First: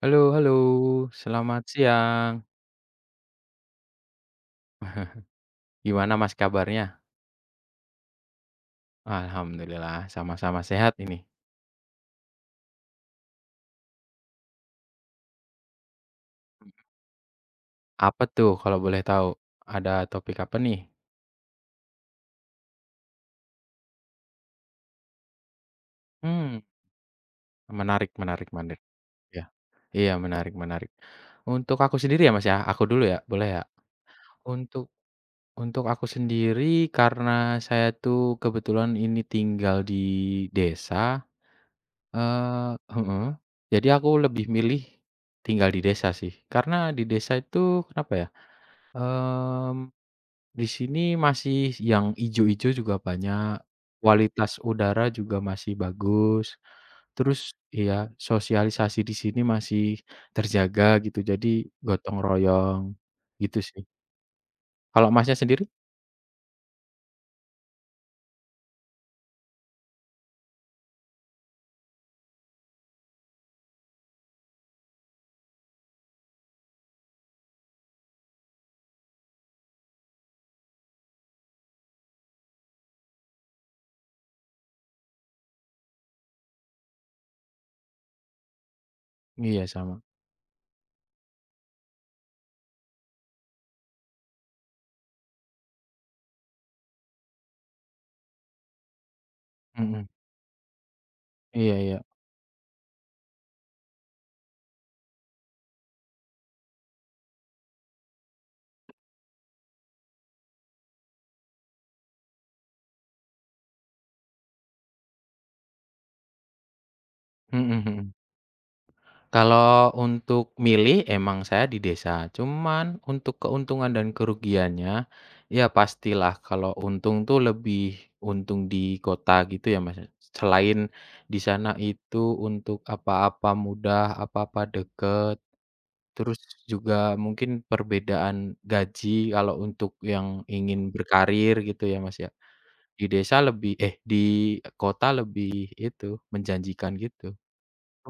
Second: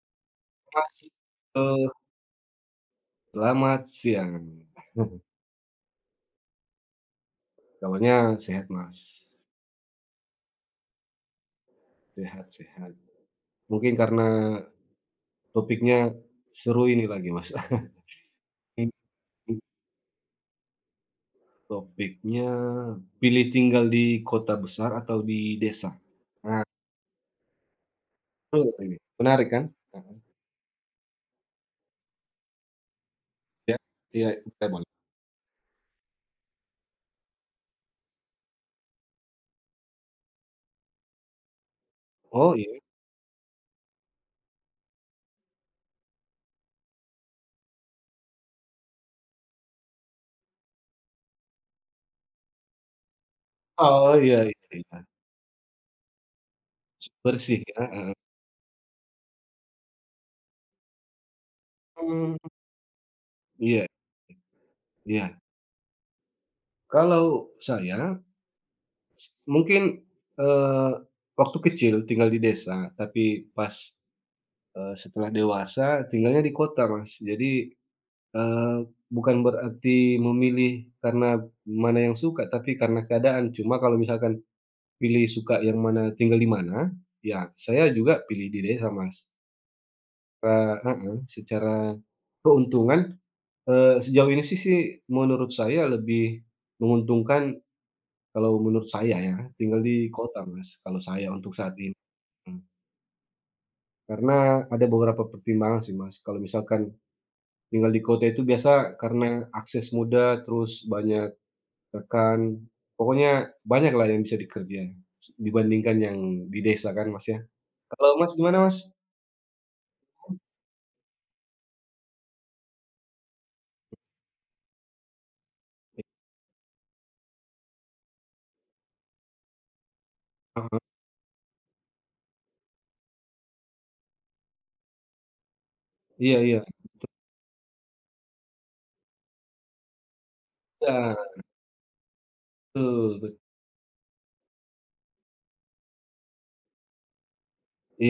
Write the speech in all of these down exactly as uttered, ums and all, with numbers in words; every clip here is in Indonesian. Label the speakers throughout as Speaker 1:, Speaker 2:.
Speaker 1: Halo halo,
Speaker 2: Mas,
Speaker 1: selamat
Speaker 2: eee,
Speaker 1: siang.
Speaker 2: selamat siang.
Speaker 1: Gimana, Mas, kabarnya?
Speaker 2: Kabarnya sehat, Mas?
Speaker 1: Alhamdulillah, sama-sama sehat ini.
Speaker 2: Sehat sehat. Mungkin karena topiknya seru ini lagi, Mas.
Speaker 1: Apa tuh kalau boleh tahu?
Speaker 2: Mhm,
Speaker 1: Ada topik apa nih?
Speaker 2: topiknya pilih tinggal di kota besar atau di desa?
Speaker 1: Hmm,
Speaker 2: Nah,
Speaker 1: Menarik, menarik,
Speaker 2: seru
Speaker 1: menarik.
Speaker 2: ini,
Speaker 1: Ya,
Speaker 2: menarik kan?
Speaker 1: iya,
Speaker 2: Heeh,
Speaker 1: menarik menarik. Untuk aku sendiri ya, Mas, ya, aku dulu ya, boleh ya?
Speaker 2: iya iya, boleh
Speaker 1: Untuk
Speaker 2: boleh.
Speaker 1: untuk aku sendiri karena saya tuh kebetulan ini tinggal di desa.
Speaker 2: Oh,
Speaker 1: Eh,
Speaker 2: iya?
Speaker 1: heeh, jadi aku lebih milih tinggal di desa sih. Karena di desa itu kenapa ya, Mmm, di sini masih yang ijo-ijo juga banyak,
Speaker 2: Oh, iya
Speaker 1: kualitas
Speaker 2: iya
Speaker 1: udara
Speaker 2: iya.
Speaker 1: juga masih bagus, terus
Speaker 2: Bersih ya,
Speaker 1: iya,
Speaker 2: heeh.
Speaker 1: sosialisasi di sini masih terjaga gitu, jadi gotong
Speaker 2: Mmm,
Speaker 1: royong, gitu sih.
Speaker 2: iya
Speaker 1: Kalau Masnya
Speaker 2: iya.
Speaker 1: sendiri?
Speaker 2: Kalau saya mungkin, eee, waktu kecil tinggal di desa, tapi pas, eee, setelah dewasa tinggalnya di kota, Mas. Jadi, eee, bukan berarti memilih karena mana yang suka, tapi karena keadaan. Cuma kalau misalkan pilih suka yang mana, tinggal di mana, ya saya juga pilih di desa, Mas.
Speaker 1: Iya, sama,
Speaker 2: Eee heeh, secara keuntungan, eee, sejauh ini sih sih menurut saya lebih menguntungkan kalau menurut saya ya, tinggal di
Speaker 1: mhm,
Speaker 2: kota, Mas, kalau saya untuk
Speaker 1: iya
Speaker 2: saat ini.
Speaker 1: iya,
Speaker 2: Mmm, karena ada beberapa pertimbangan sih, Mas. Kalau misalkan tinggal di kota itu biasa karena akses mudah, terus banyak rekan, pokoknya banyak lah yang bisa dikerja dibandingkan yang di desa kan, Mas, ya.
Speaker 1: mhm mhm.
Speaker 2: Kalau Mas gimana, Mas?
Speaker 1: Kalau untuk milih emang saya di desa, cuman untuk keuntungan dan kerugiannya, ya pastilah kalau untung tuh lebih untung di kota gitu ya, Mas.
Speaker 2: Heeh,
Speaker 1: Selain di sana itu untuk apa-apa mudah, apa-apa deket,
Speaker 2: iya
Speaker 1: terus
Speaker 2: iya.
Speaker 1: juga mungkin perbedaan gaji kalau untuk yang ingin
Speaker 2: Iya,
Speaker 1: berkarir gitu ya, Mas, ya. Di
Speaker 2: betul bet
Speaker 1: desa lebih, eh, di kota lebih itu, menjanjikan gitu.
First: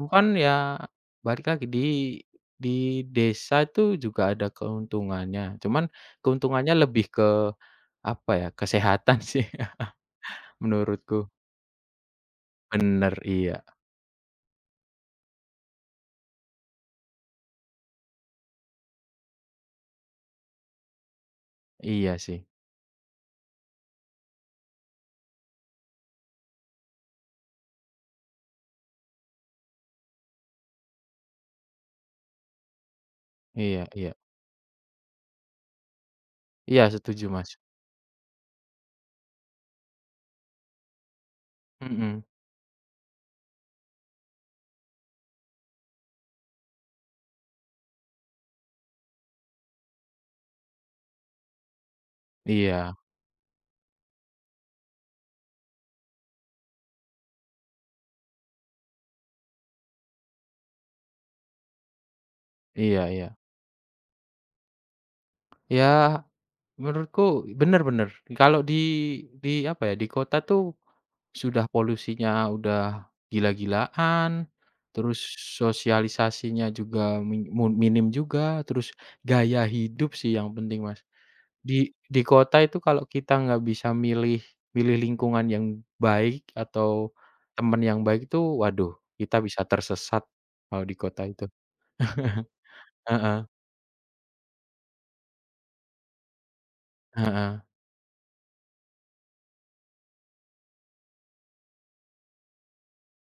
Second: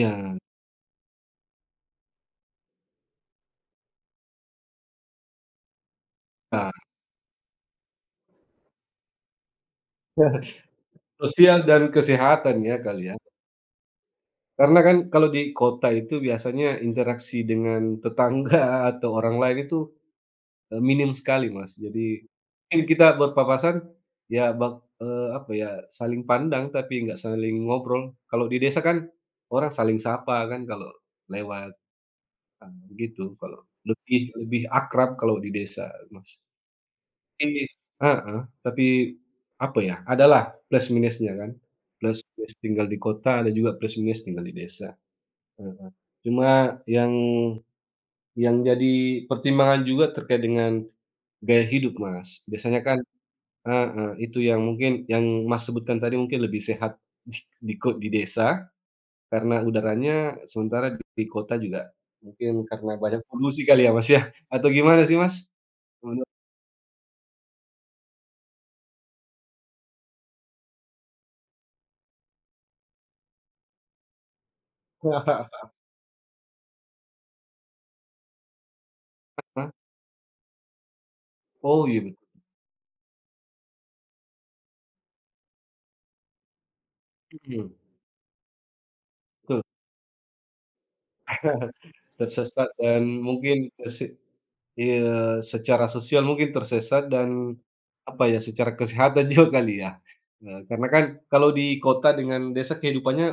Speaker 1: Cuman ya balik lagi, di di desa itu juga ada keuntungannya, cuman
Speaker 2: Nah,
Speaker 1: keuntungannya lebih ke apa ya, kesehatan sih menurutku.
Speaker 2: sosial dan kesehatan ya kali
Speaker 1: Bener,
Speaker 2: ya.
Speaker 1: iya.
Speaker 2: Karena kan kalau di kota itu biasanya interaksi dengan tetangga atau orang lain itu Eee, minim sekali, Mas.
Speaker 1: Iya
Speaker 2: Jadi,
Speaker 1: sih.
Speaker 2: mungkin kita berpapasan, ya bak eee, apa ya, saling pandang tapi nggak saling ngobrol. Kalau di desa kan orang saling sapa kan kalau lewat, eee, gitu, kalau
Speaker 1: Iya iya.
Speaker 2: lebih lebih akrab kalau di desa, Mas.
Speaker 1: Iya, setuju, Mas.
Speaker 2: Tapi heeh, tapi apa ya, adalah plus minusnya kan. Plus
Speaker 1: Mhm.
Speaker 2: minus tinggal di kota, ada juga plus minus tinggal di desa, heeh. Cuma yang yang jadi pertimbangan juga terkait dengan gaya hidup, Mas. Biasanya
Speaker 1: Iya.
Speaker 2: kan. Heeh, itu yang mungkin yang Mas sebutkan tadi mungkin lebih sehat di di ko di desa, karena udaranya sementara di kota juga mungkin karena
Speaker 1: Iya
Speaker 2: banyak
Speaker 1: iya.
Speaker 2: polusi kali ya, Mas, ya? Atau gimana sih, Mas?
Speaker 1: Ya
Speaker 2: Menurut
Speaker 1: menurutku bener bener, kalau di di apa ya, di kota tuh sudah polusinya udah gila-gilaan, terus sosialisasinya juga min mu minim juga, terus gaya
Speaker 2: Hah?
Speaker 1: hidup sih yang penting, Mas.
Speaker 2: Oh,
Speaker 1: Di
Speaker 2: iya betul.
Speaker 1: di kota itu kalau kita nggak bisa milih milih lingkungan yang baik atau
Speaker 2: Hmm,
Speaker 1: teman yang baik itu, waduh kita
Speaker 2: betul,
Speaker 1: bisa tersesat kalau di kota itu.
Speaker 2: tersesat dan
Speaker 1: Heeh
Speaker 2: mungkin terse eee, secara sosial mungkin tersesat dan,
Speaker 1: heeh.
Speaker 2: apa ya, secara kesehatan juga kali ya? Eee, karena kan kalau di kota dengan desa kehidupannya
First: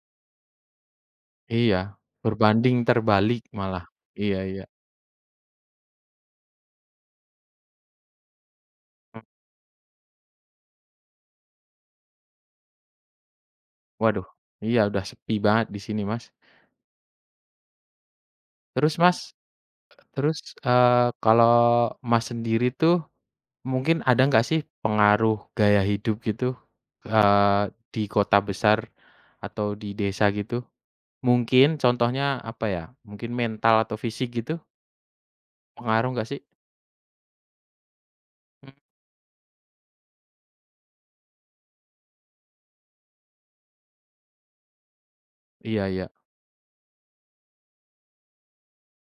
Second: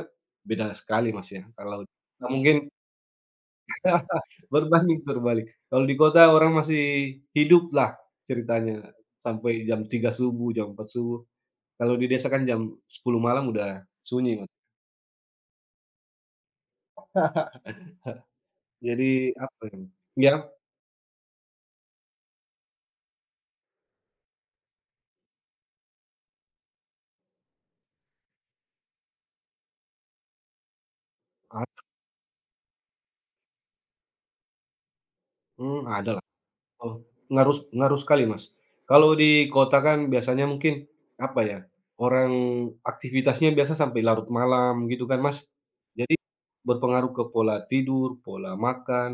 Speaker 2: beda sekali, Mas, ya?
Speaker 1: Iya,
Speaker 2: Kalau mungkin
Speaker 1: berbanding terbalik malah. Iya iya.
Speaker 2: Berbanding terbalik. Kalau di kota orang masih hidup lah ceritanya
Speaker 1: Mmm,
Speaker 2: sampai jam tiga subuh, jam empat subuh. Kalau di desa kan jam sepuluh malam udah
Speaker 1: Waduh,
Speaker 2: sunyi, Mas.
Speaker 1: iya, udah sepi banget di sini, Mas. Terus
Speaker 2: Jadi
Speaker 1: Mas
Speaker 2: apa ya, ya
Speaker 1: Terus, eee, kalau Mas sendiri tuh, mungkin ada nggak sih pengaruh gaya hidup gitu, eee, di kota besar atau di desa gitu?
Speaker 2: ad
Speaker 1: Mungkin contohnya apa ya, mungkin mental atau fisik gitu,
Speaker 2: mmm,
Speaker 1: pengaruh
Speaker 2: ada lah.
Speaker 1: nggak sih?
Speaker 2: Oh, ngaruh ngaruh sekali, Mas.
Speaker 1: Mmm,
Speaker 2: Kalau di kota kan biasanya mungkin apa ya, orang aktivitasnya biasa sampai larut malam gitu kan, Mas.
Speaker 1: iya iya,
Speaker 2: Jadi berpengaruh ke pola tidur, pola makan.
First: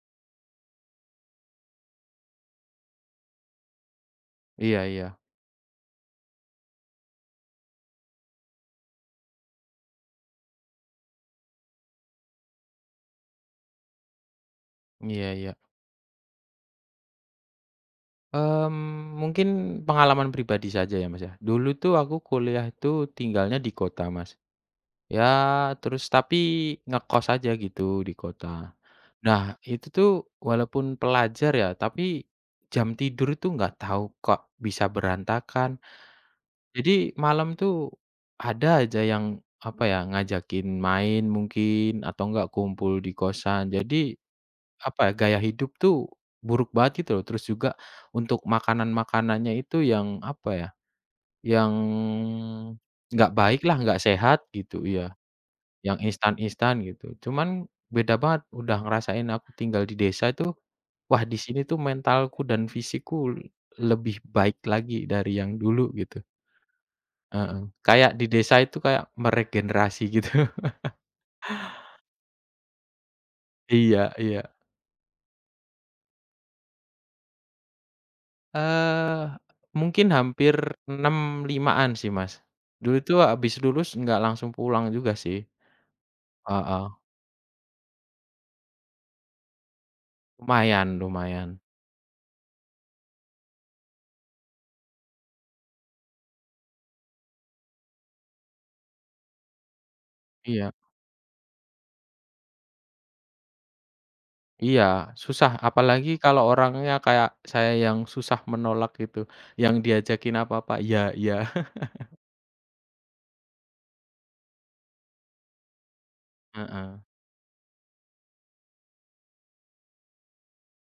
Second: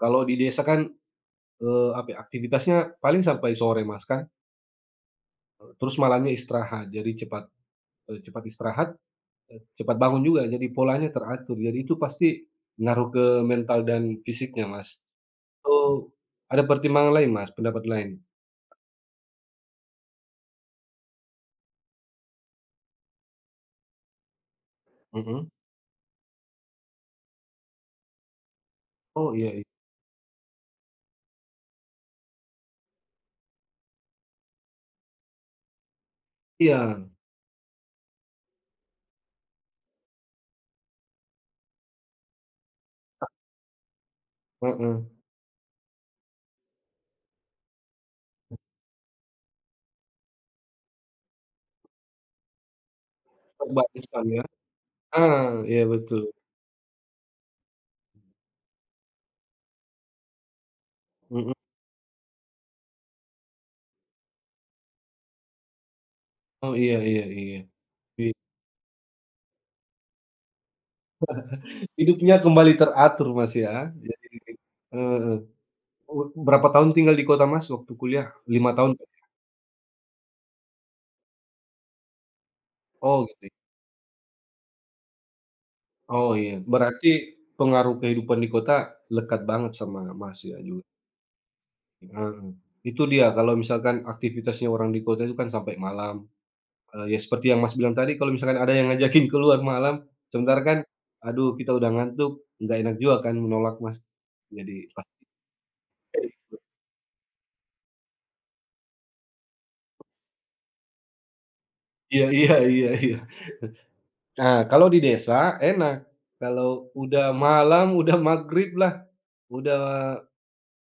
Speaker 2: Kalau di desa kan, eee, apa ya, aktivitasnya paling sampai sore, Mas, kan.
Speaker 1: iya iya,
Speaker 2: Terus malamnya istirahat, jadi cepat, eee, cepat istirahat, eee, cepat bangun juga, jadi polanya teratur. Jadi itu pasti ngaruh ke mental dan fisiknya, Mas.
Speaker 1: iya iya.
Speaker 2: Oh, ada pertimbangan lain, Mas, pendapat lain.
Speaker 1: Mmm, mungkin pengalaman pribadi saja ya, Mas, ya. Dulu tuh aku kuliah itu tinggalnya di kota, Mas.
Speaker 2: Mhm.
Speaker 1: Ya, terus tapi ngekos aja gitu di kota.
Speaker 2: Oh, iya
Speaker 1: Nah,
Speaker 2: i
Speaker 1: itu tuh walaupun pelajar ya, tapi jam tidur tuh nggak tahu kok bisa berantakan.
Speaker 2: iya,
Speaker 1: Jadi malam tuh ada aja yang apa ya, ngajakin main mungkin atau nggak kumpul di kosan. Jadi
Speaker 2: heeh.
Speaker 1: apa ya, gaya hidup tuh buruk banget gitu loh. Terus juga untuk makanan-makanannya itu yang apa ya, yang nggak baik lah, nggak
Speaker 2: Terbataskan
Speaker 1: sehat
Speaker 2: ya.
Speaker 1: gitu. Iya.
Speaker 2: Ah, iya
Speaker 1: Yang
Speaker 2: betul.
Speaker 1: instan-instan gitu. Cuman beda banget udah ngerasain aku tinggal di desa itu, wah di
Speaker 2: Mhm.
Speaker 1: sini tuh mentalku dan fisikku lebih baik lagi dari yang dulu gitu,
Speaker 2: Oh, iya iya iya.
Speaker 1: heeh. Kayak di
Speaker 2: Iya.
Speaker 1: desa itu kayak meregenerasi gitu.
Speaker 2: Hidupnya kembali teratur, Mas, ya.
Speaker 1: Iya
Speaker 2: Jadi,
Speaker 1: iya.
Speaker 2: heeh. Eee, berapa tahun tinggal di kota, Mas, waktu kuliah? Lima tahun?
Speaker 1: Eee, Mungkin hampir enam limaan sih, Mas. Dulu itu
Speaker 2: Oh, gitu.
Speaker 1: habis lulus nggak langsung pulang juga sih.
Speaker 2: Oh iya,
Speaker 1: Heeh.
Speaker 2: berarti pengaruh kehidupan di kota lekat banget sama Mas ya juga,
Speaker 1: Lumayan lumayan.
Speaker 2: heeh. Itu dia kalau misalkan aktivitasnya orang di kota itu kan sampai malam, eee, ya seperti yang Mas bilang tadi kalau misalkan ada yang ngajakin keluar malam, sebentar
Speaker 1: Iya.
Speaker 2: kan, aduh kita udah ngantuk, nggak enak juga kan menolak Mas. Jadi
Speaker 1: Iya, susah apalagi kalau orangnya kayak saya yang susah menolak gitu, yang diajakin apa-apa, iya iya.
Speaker 2: iya iya iya iya. Nah kalau di desa enak,
Speaker 1: Heeh,
Speaker 2: kalau udah malam, udah maghrib lah, udah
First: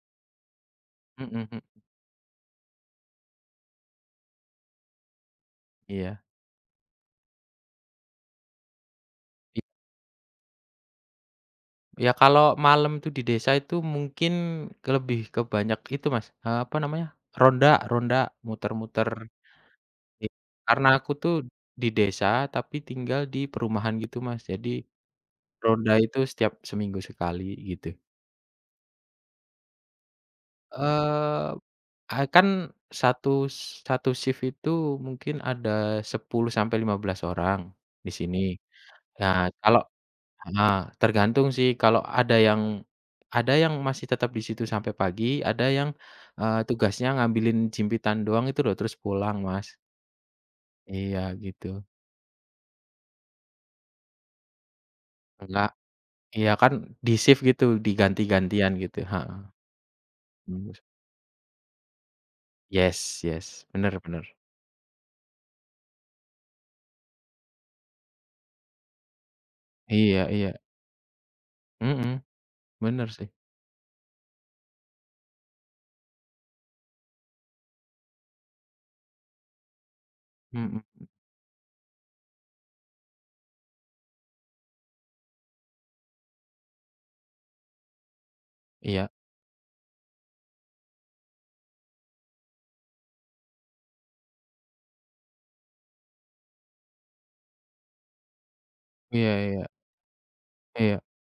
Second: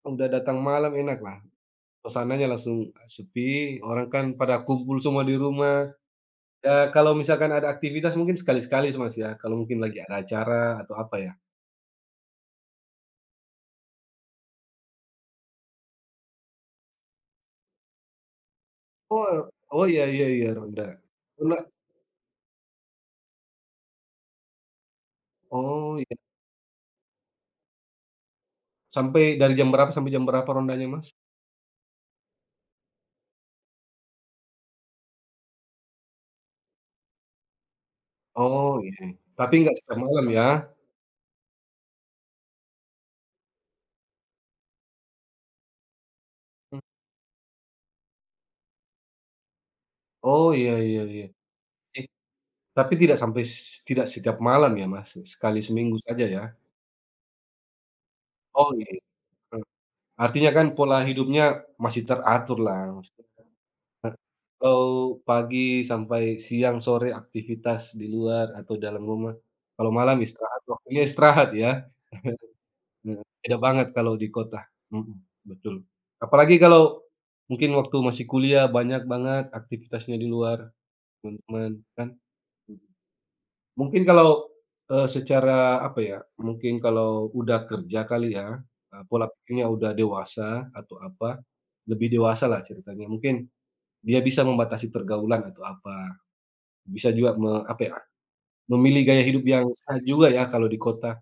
Speaker 2: udah datang malam enak
Speaker 1: mhm
Speaker 2: lah.
Speaker 1: mhm,
Speaker 2: Suasananya langsung, "Ah, sepi, orang kan pada kumpul semua di rumah."
Speaker 1: iya.
Speaker 2: Ya kalau misalkan ada aktivitas mungkin sekali-sekali Mas ya, kalau
Speaker 1: I
Speaker 2: mungkin lagi ada acara atau apa ya?
Speaker 1: Ya kalau malam tuh di desa itu mungkin ke lebih ke banyak itu, Mas, eee, apa namanya, ronda ronda, muter-muter.
Speaker 2: Oh oh iya
Speaker 1: I
Speaker 2: iya iya ronda.
Speaker 1: karena aku tuh
Speaker 2: Ronda,
Speaker 1: di desa tapi tinggal di perumahan gitu, Mas, jadi ronda
Speaker 2: oh iya.
Speaker 1: itu setiap seminggu sekali gitu.
Speaker 2: Sampai dari jam berapa sampai jam berapa rondanya Mas?
Speaker 1: Eee Ah, kan satu satu shift itu mungkin ada sepuluh sampai lima belas orang di sini.
Speaker 2: Oh iya.
Speaker 1: Nah,
Speaker 2: Tapi nggak
Speaker 1: kalau
Speaker 2: setiap malam ya?
Speaker 1: heeh, tergantung sih kalau ada yang ada yang masih tetap di situ sampai pagi, ada yang, eee,
Speaker 2: Mmm,
Speaker 1: tugasnya ngambilin jimpitan doang itu loh terus pulang, Mas.
Speaker 2: oh iya iya
Speaker 1: Iya
Speaker 2: iya.
Speaker 1: gitu.
Speaker 2: Eh, tapi tidak sampai s tidak setiap malam ya Mas? Sekali
Speaker 1: Enggak,
Speaker 2: seminggu saja ya?
Speaker 1: iya kan di shift gitu,
Speaker 2: Oh
Speaker 1: diganti-gantian
Speaker 2: iya.
Speaker 1: gitu, heeh.
Speaker 2: Mmm, artinya kan
Speaker 1: Mhm.
Speaker 2: pola hidupnya masih teratur lah.
Speaker 1: Yes yes, bener
Speaker 2: Eee,
Speaker 1: bener.
Speaker 2: kalau pagi sampai siang, sore aktivitas di luar atau dalam rumah. Kalau malam
Speaker 1: Iya iya,
Speaker 2: istirahat, waktunya istirahat ya.
Speaker 1: mhm, bener
Speaker 2: Heeh,
Speaker 1: sih,
Speaker 2: beda banget kalau di kota. Mhm, betul. Apalagi kalau mungkin waktu masih kuliah banyak banget aktivitasnya di luar,
Speaker 1: mhm.
Speaker 2: teman-teman kan. Mungkin kalau, eee, secara apa ya, mungkin kalau udah kerja kali ya, eee,
Speaker 1: Iya
Speaker 2: pola pikirnya udah dewasa atau apa, lebih dewasa lah ceritanya. Mungkin dia bisa membatasi pergaulan atau apa. Bisa juga me apa ya, memilih gaya
Speaker 1: iya
Speaker 2: hidup
Speaker 1: iya
Speaker 2: yang sehat juga ya kalau di
Speaker 1: iya.
Speaker 2: kota,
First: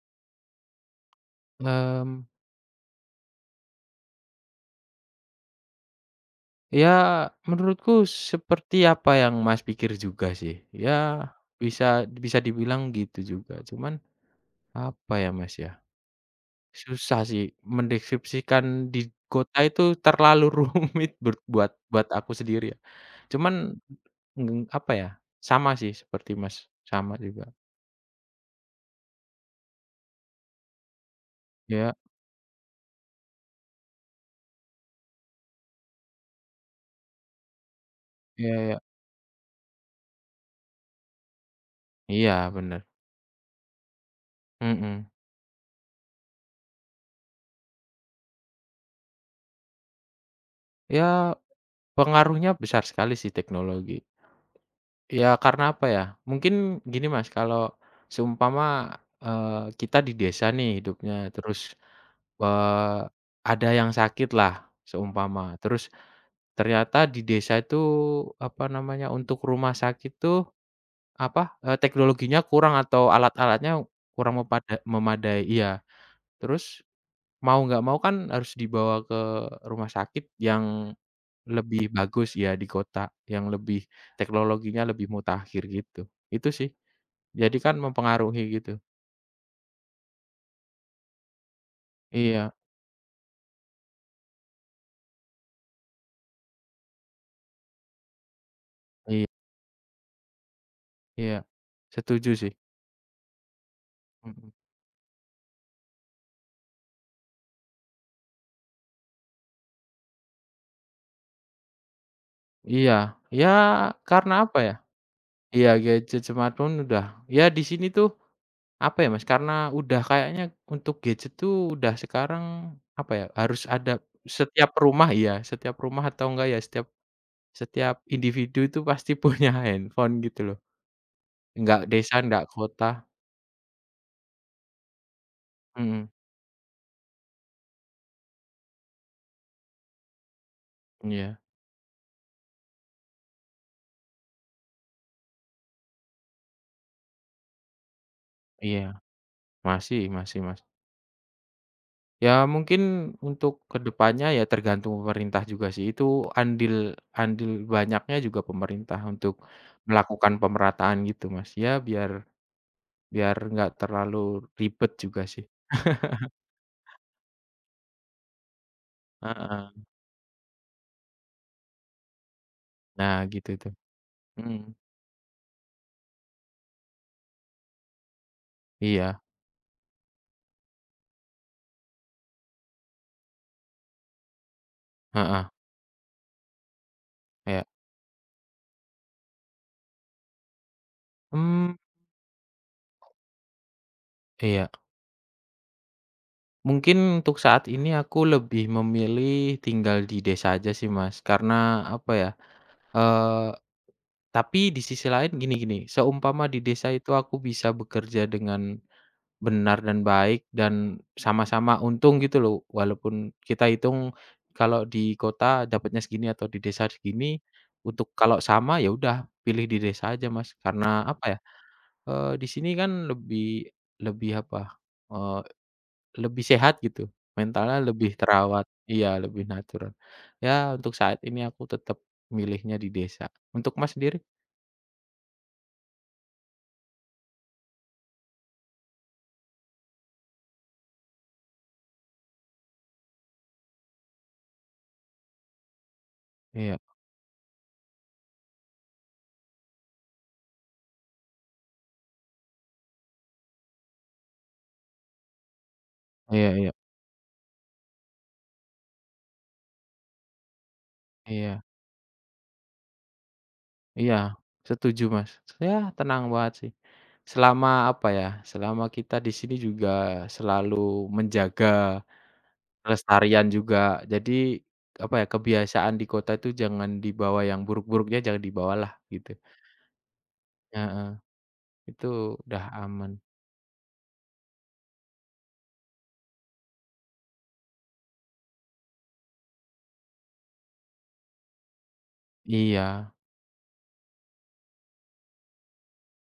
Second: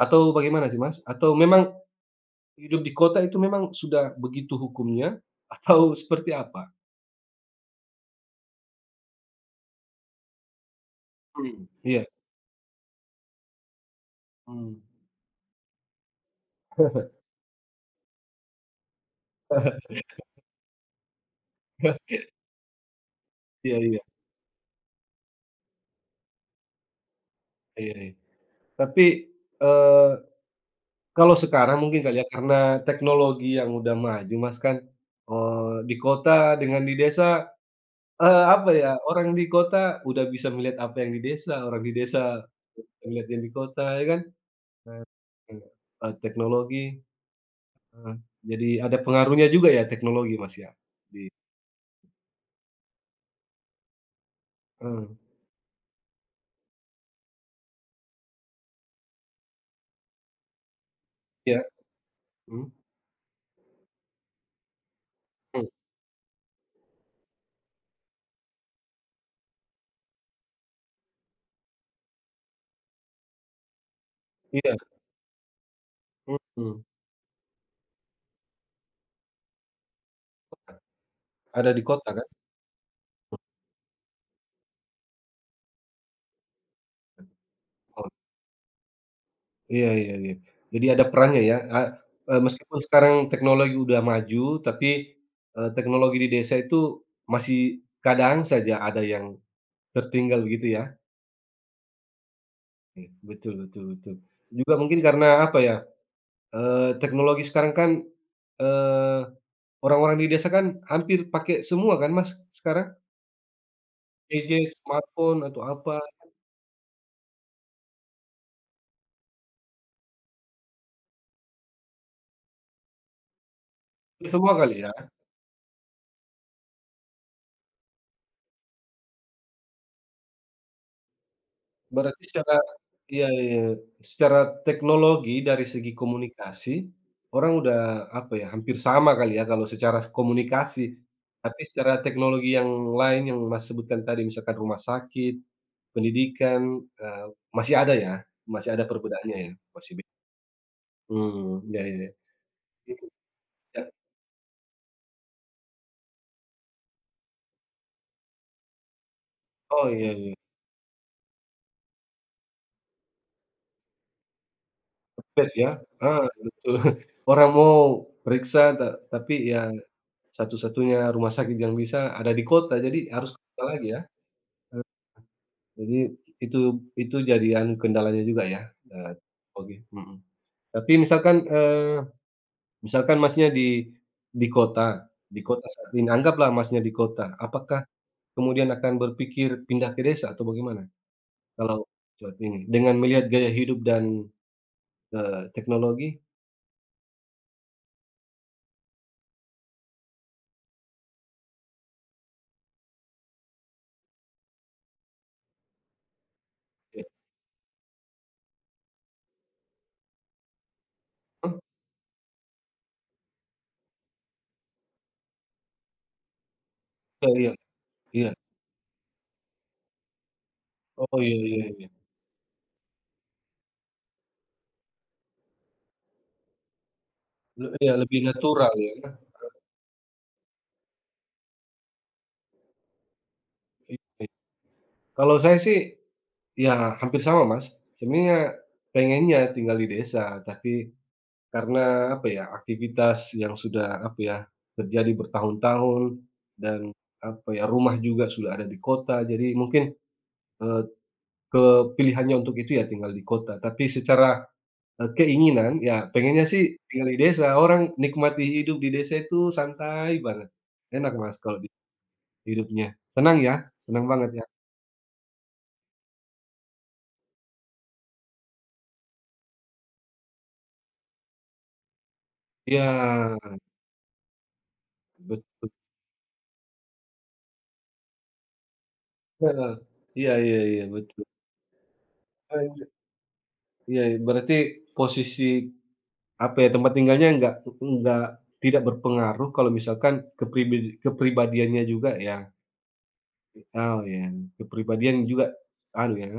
Speaker 2: atau bagaimana sih, Mas? Atau memang
Speaker 1: Mmm,
Speaker 2: hidup di kota itu memang sudah begitu hukumnya atau seperti apa?
Speaker 1: Ya menurutku seperti apa yang Mas pikir juga sih, ya
Speaker 2: Mhm,
Speaker 1: bisa
Speaker 2: iya.
Speaker 1: bisa dibilang gitu juga. Cuman
Speaker 2: Mmm.
Speaker 1: apa ya, Mas, ya, susah sih mendeskripsikan di kota itu terlalu rumit ber buat buat aku sendiri ya. Cuman,
Speaker 2: Iya iya
Speaker 1: mmm, apa ya, sama sih seperti Mas, sama juga.
Speaker 2: iya iya. Tapi, eee, kalau sekarang
Speaker 1: Iya
Speaker 2: mungkin kali ya karena teknologi yang udah maju, Mas, kan, eee, di kota dengan di desa, eee,
Speaker 1: iya
Speaker 2: apa
Speaker 1: iya.
Speaker 2: ya, orang di kota udah bisa melihat apa yang di desa, orang di desa
Speaker 1: Iya bener,
Speaker 2: bisa melihat yang di kota, ya kan? Eee,
Speaker 1: mhm.
Speaker 2: iya, eee, teknologi, heeh, jadi ada pengaruhnya juga ya teknologi, Mas, ya?
Speaker 1: Ya
Speaker 2: Di
Speaker 1: pengaruhnya besar sekali sih teknologi.
Speaker 2: heeh,
Speaker 1: Ya karena apa ya, mungkin gini, Mas, kalau seumpama, eee, kita di desa nih hidupnya,
Speaker 2: iya,
Speaker 1: terus,
Speaker 2: mhm,
Speaker 1: eee, ada yang sakit lah seumpama,
Speaker 2: mmm,
Speaker 1: terus ternyata di desa itu, apa namanya, untuk rumah sakit tuh, apa, eee, teknologinya kurang atau alat-alatnya kurang
Speaker 2: iya,
Speaker 1: mepada memadai iya, terus
Speaker 2: mhm,
Speaker 1: mau nggak mau kan harus dibawa ke rumah sakit yang
Speaker 2: ada di
Speaker 1: lebih
Speaker 2: kota kan?
Speaker 1: bagus ya di kota yang lebih teknologinya lebih mutakhir gitu, itu sih. Jadi kan
Speaker 2: Oh,
Speaker 1: mempengaruhi gitu.
Speaker 2: iya iya iya, jadi ada perannya ya, eee eee,
Speaker 1: Iya
Speaker 2: meskipun sekarang teknologi udah maju, tapi, eee, teknologi di desa itu masih kadang saja ada yang
Speaker 1: iya
Speaker 2: tertinggal gitu ya?
Speaker 1: iya, setuju sih,
Speaker 2: Iya, betul betul betul.
Speaker 1: mhm.
Speaker 2: Juga mungkin karena apa ya, eee, teknologi sekarang kan, eee orang-orang di desa kan hampir pakai semua kan, Mas, sekarang?
Speaker 1: Iya, ya karena apa
Speaker 2: Gadget,
Speaker 1: ya,
Speaker 2: smartphone atau
Speaker 1: iya
Speaker 2: apa,
Speaker 1: gadget smartphone udah, ya di sini tuh apa ya, Mas, karena udah kayaknya untuk gadget tuh udah sekarang apa ya, harus ada
Speaker 2: semua
Speaker 1: setiap
Speaker 2: kali ya?
Speaker 1: rumah, iya, setiap rumah atau enggak ya setiap setiap individu itu pasti punya handphone gitu loh, enggak desa
Speaker 2: Berarti
Speaker 1: enggak
Speaker 2: secara
Speaker 1: kota,
Speaker 2: iya iya, secara teknologi dari segi
Speaker 1: mhm,
Speaker 2: komunikasi, orang udah apa ya, hampir sama kali ya kalau secara komunikasi.
Speaker 1: iya.
Speaker 2: Tapi secara teknologi yang lain yang Mas sebutkan tadi, misalkan rumah sakit, pendidikan, eee, masih ada ya? Masih
Speaker 1: Iya,
Speaker 2: ada perbedaannya ya? Masih
Speaker 1: masih
Speaker 2: be
Speaker 1: masih, Mas.
Speaker 2: mmm, iya iya.
Speaker 1: Ya mungkin
Speaker 2: Iya.
Speaker 1: untuk ke depannya ya tergantung pemerintah juga sih, itu andil andil banyaknya juga pemerintah untuk
Speaker 2: Oh, iya
Speaker 1: melakukan
Speaker 2: iya.
Speaker 1: pemerataan gitu, Mas. Ya biar biar nggak terlalu ribet juga sih.
Speaker 2: Chat ya? Ah, betul. Orang mau periksa ta tapi
Speaker 1: Heeh.
Speaker 2: ya satu-satunya rumah sakit yang bisa ada di kota, jadi
Speaker 1: Nah
Speaker 2: harus ke
Speaker 1: gitu
Speaker 2: kota
Speaker 1: tuh.
Speaker 2: lagi ya.
Speaker 1: Mhm.
Speaker 2: Jadi itu itu jadi anu kendalanya juga ya, eee,
Speaker 1: Iya,
Speaker 2: oke, mhm. Tapi misalkan, eee, misalkan Masnya di di kota di
Speaker 1: heeh,
Speaker 2: kota saat ini, anggaplah Masnya di kota,
Speaker 1: iya.
Speaker 2: apakah kemudian akan berpikir pindah ke desa atau bagaimana?
Speaker 1: Mmm,
Speaker 2: Kalau saat ini dengan melihat gaya hidup dan,
Speaker 1: iya.
Speaker 2: eee, teknologi?
Speaker 1: Mungkin untuk saat ini aku lebih memilih tinggal di desa aja sih, Mas, karena apa ya, eee tapi di sisi lain gini gini, seumpama di desa
Speaker 2: Ya,
Speaker 1: itu aku bisa bekerja dengan benar dan baik dan
Speaker 2: oh,
Speaker 1: sama-sama untung gitu loh, walaupun kita hitung kalau di kota dapatnya segini atau di desa
Speaker 2: iya
Speaker 1: segini,
Speaker 2: iya
Speaker 1: untuk
Speaker 2: iya.
Speaker 1: kalau sama ya udah pilih di desa aja, Mas, karena
Speaker 2: Oh, iya
Speaker 1: apa ya,
Speaker 2: iya iya.
Speaker 1: eee, di sini kan lebih lebih apa, eee, lebih sehat gitu,
Speaker 2: Le
Speaker 1: mentalnya
Speaker 2: iya,
Speaker 1: lebih
Speaker 2: lebih
Speaker 1: terawat
Speaker 2: natural ya.
Speaker 1: iya lebih natural. Ya untuk saat ini aku tetap milihnya di desa. Untuk Mas sendiri?
Speaker 2: Oke. Kalau saya sih, ya hampir sama Mas, sebenarnya pengennya tinggal di desa, tapi karena apa ya, aktivitas yang sudah apa ya, terjadi bertahun-tahun
Speaker 1: Iya
Speaker 2: dan apa ya, rumah juga sudah ada di kota, jadi mungkin, eee, ke untuk itu ya tinggal di kota. Tapi secara, eee, keinginan, ya pengennya
Speaker 1: iya iya.
Speaker 2: sih tinggal di desa, orang nikmati hidup di desa itu santai banget. Enak Mas kalau
Speaker 1: Iya
Speaker 2: di hidupnya. Tenang ya, tenang
Speaker 1: iya,
Speaker 2: banget ya.
Speaker 1: setuju, Mas. Ya tenang banget sih. Selama apa ya, selama kita di sini juga selalu menjaga
Speaker 2: Iya,
Speaker 1: kelestarian juga. Jadi apa ya,
Speaker 2: betul.
Speaker 1: kebiasaan di kota itu jangan dibawa yang buruk-buruknya jangan dibawalah gitu.
Speaker 2: Heeh. Iya iya iya,
Speaker 1: Heeh,
Speaker 2: betul.
Speaker 1: itu udah
Speaker 2: Eee,
Speaker 1: aman.
Speaker 2: Iya, iya, berarti posisi, apa ya, tempat tinggalnya nggak nggak tidak berpengaruh kalau misalkan kepribadi kepribadiannya juga ya.
Speaker 1: Iya,
Speaker 2: Oh, ya, kepribadian juga anu ya,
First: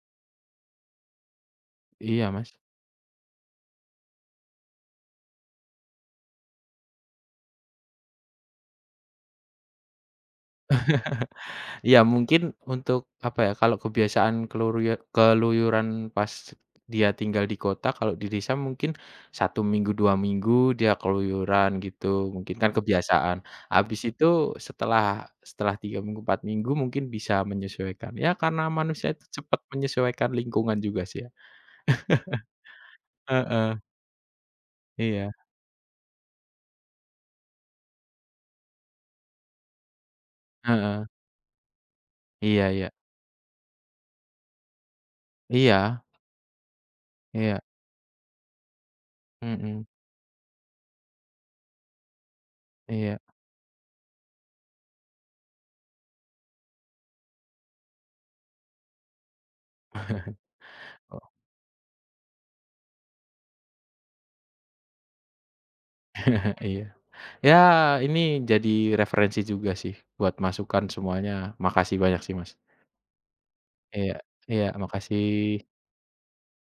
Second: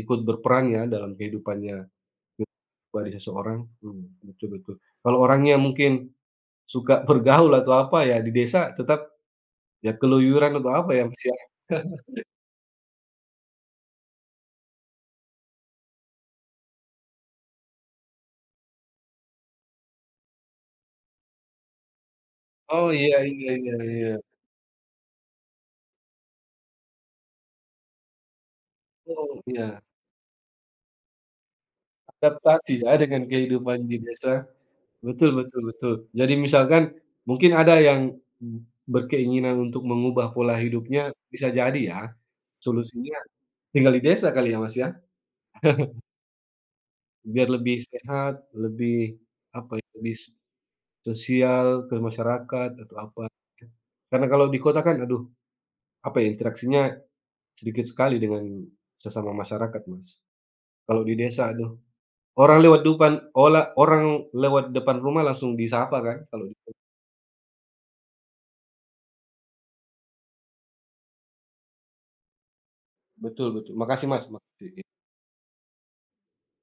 Speaker 2: ikut berperan ya dalam kehidupannya
Speaker 1: iya, Mas.
Speaker 2: pribadi seseorang. Mmm, betul betul. Kalau orangnya mungkin suka bergaul atau apa ya di desa tetap ya keluyuran atau apa ya, Mas, ya.
Speaker 1: Iya mungkin untuk apa ya, kalau kebiasaan keluruye keluyuran pas dia tinggal di kota, kalau di desa mungkin satu minggu, dua minggu dia keluyuran gitu, mungkin kan Mhm.
Speaker 2: Oh, iya
Speaker 1: kebiasaan.
Speaker 2: iya iya
Speaker 1: Habis
Speaker 2: iya.
Speaker 1: itu setelah setelah tiga minggu, 4 minggu mungkin bisa menyesuaikan. Ya karena manusia itu
Speaker 2: Oh,
Speaker 1: cepat
Speaker 2: iya.
Speaker 1: menyesuaikan lingkungan juga sih ya.
Speaker 2: Adaptasi ya dengan
Speaker 1: Heeh,
Speaker 2: kehidupan di desa,
Speaker 1: iya,
Speaker 2: betul betul betul. Jadi misalkan mungkin ada yang berkeinginan untuk mengubah pola hidupnya,
Speaker 1: heeh,
Speaker 2: bisa jadi ya,
Speaker 1: iya iya,
Speaker 2: solusinya tinggal di desa kali ya, Mas, ya?
Speaker 1: iya
Speaker 2: Biar
Speaker 1: iya,
Speaker 2: lebih sehat, lebih apa
Speaker 1: mhm,
Speaker 2: ya, lebih sosial ke masyarakat atau
Speaker 1: iya,
Speaker 2: apa. Karena kalau di kota kan aduh, apa ya, interaksinya sedikit sekali dengan sesama masyarakat, Mas. Kalau di
Speaker 1: oh,
Speaker 2: desa aduh, orang lewat depan ola orang lewat depan rumah langsung disapa kan kalau di
Speaker 1: iya. Ya, ini jadi referensi juga sih buat masukan semuanya. Makasih banyak sih, Mas.
Speaker 2: Betul betul. Makasih
Speaker 1: Iya
Speaker 2: Mas,
Speaker 1: iya,
Speaker 2: makasih.
Speaker 1: makasih.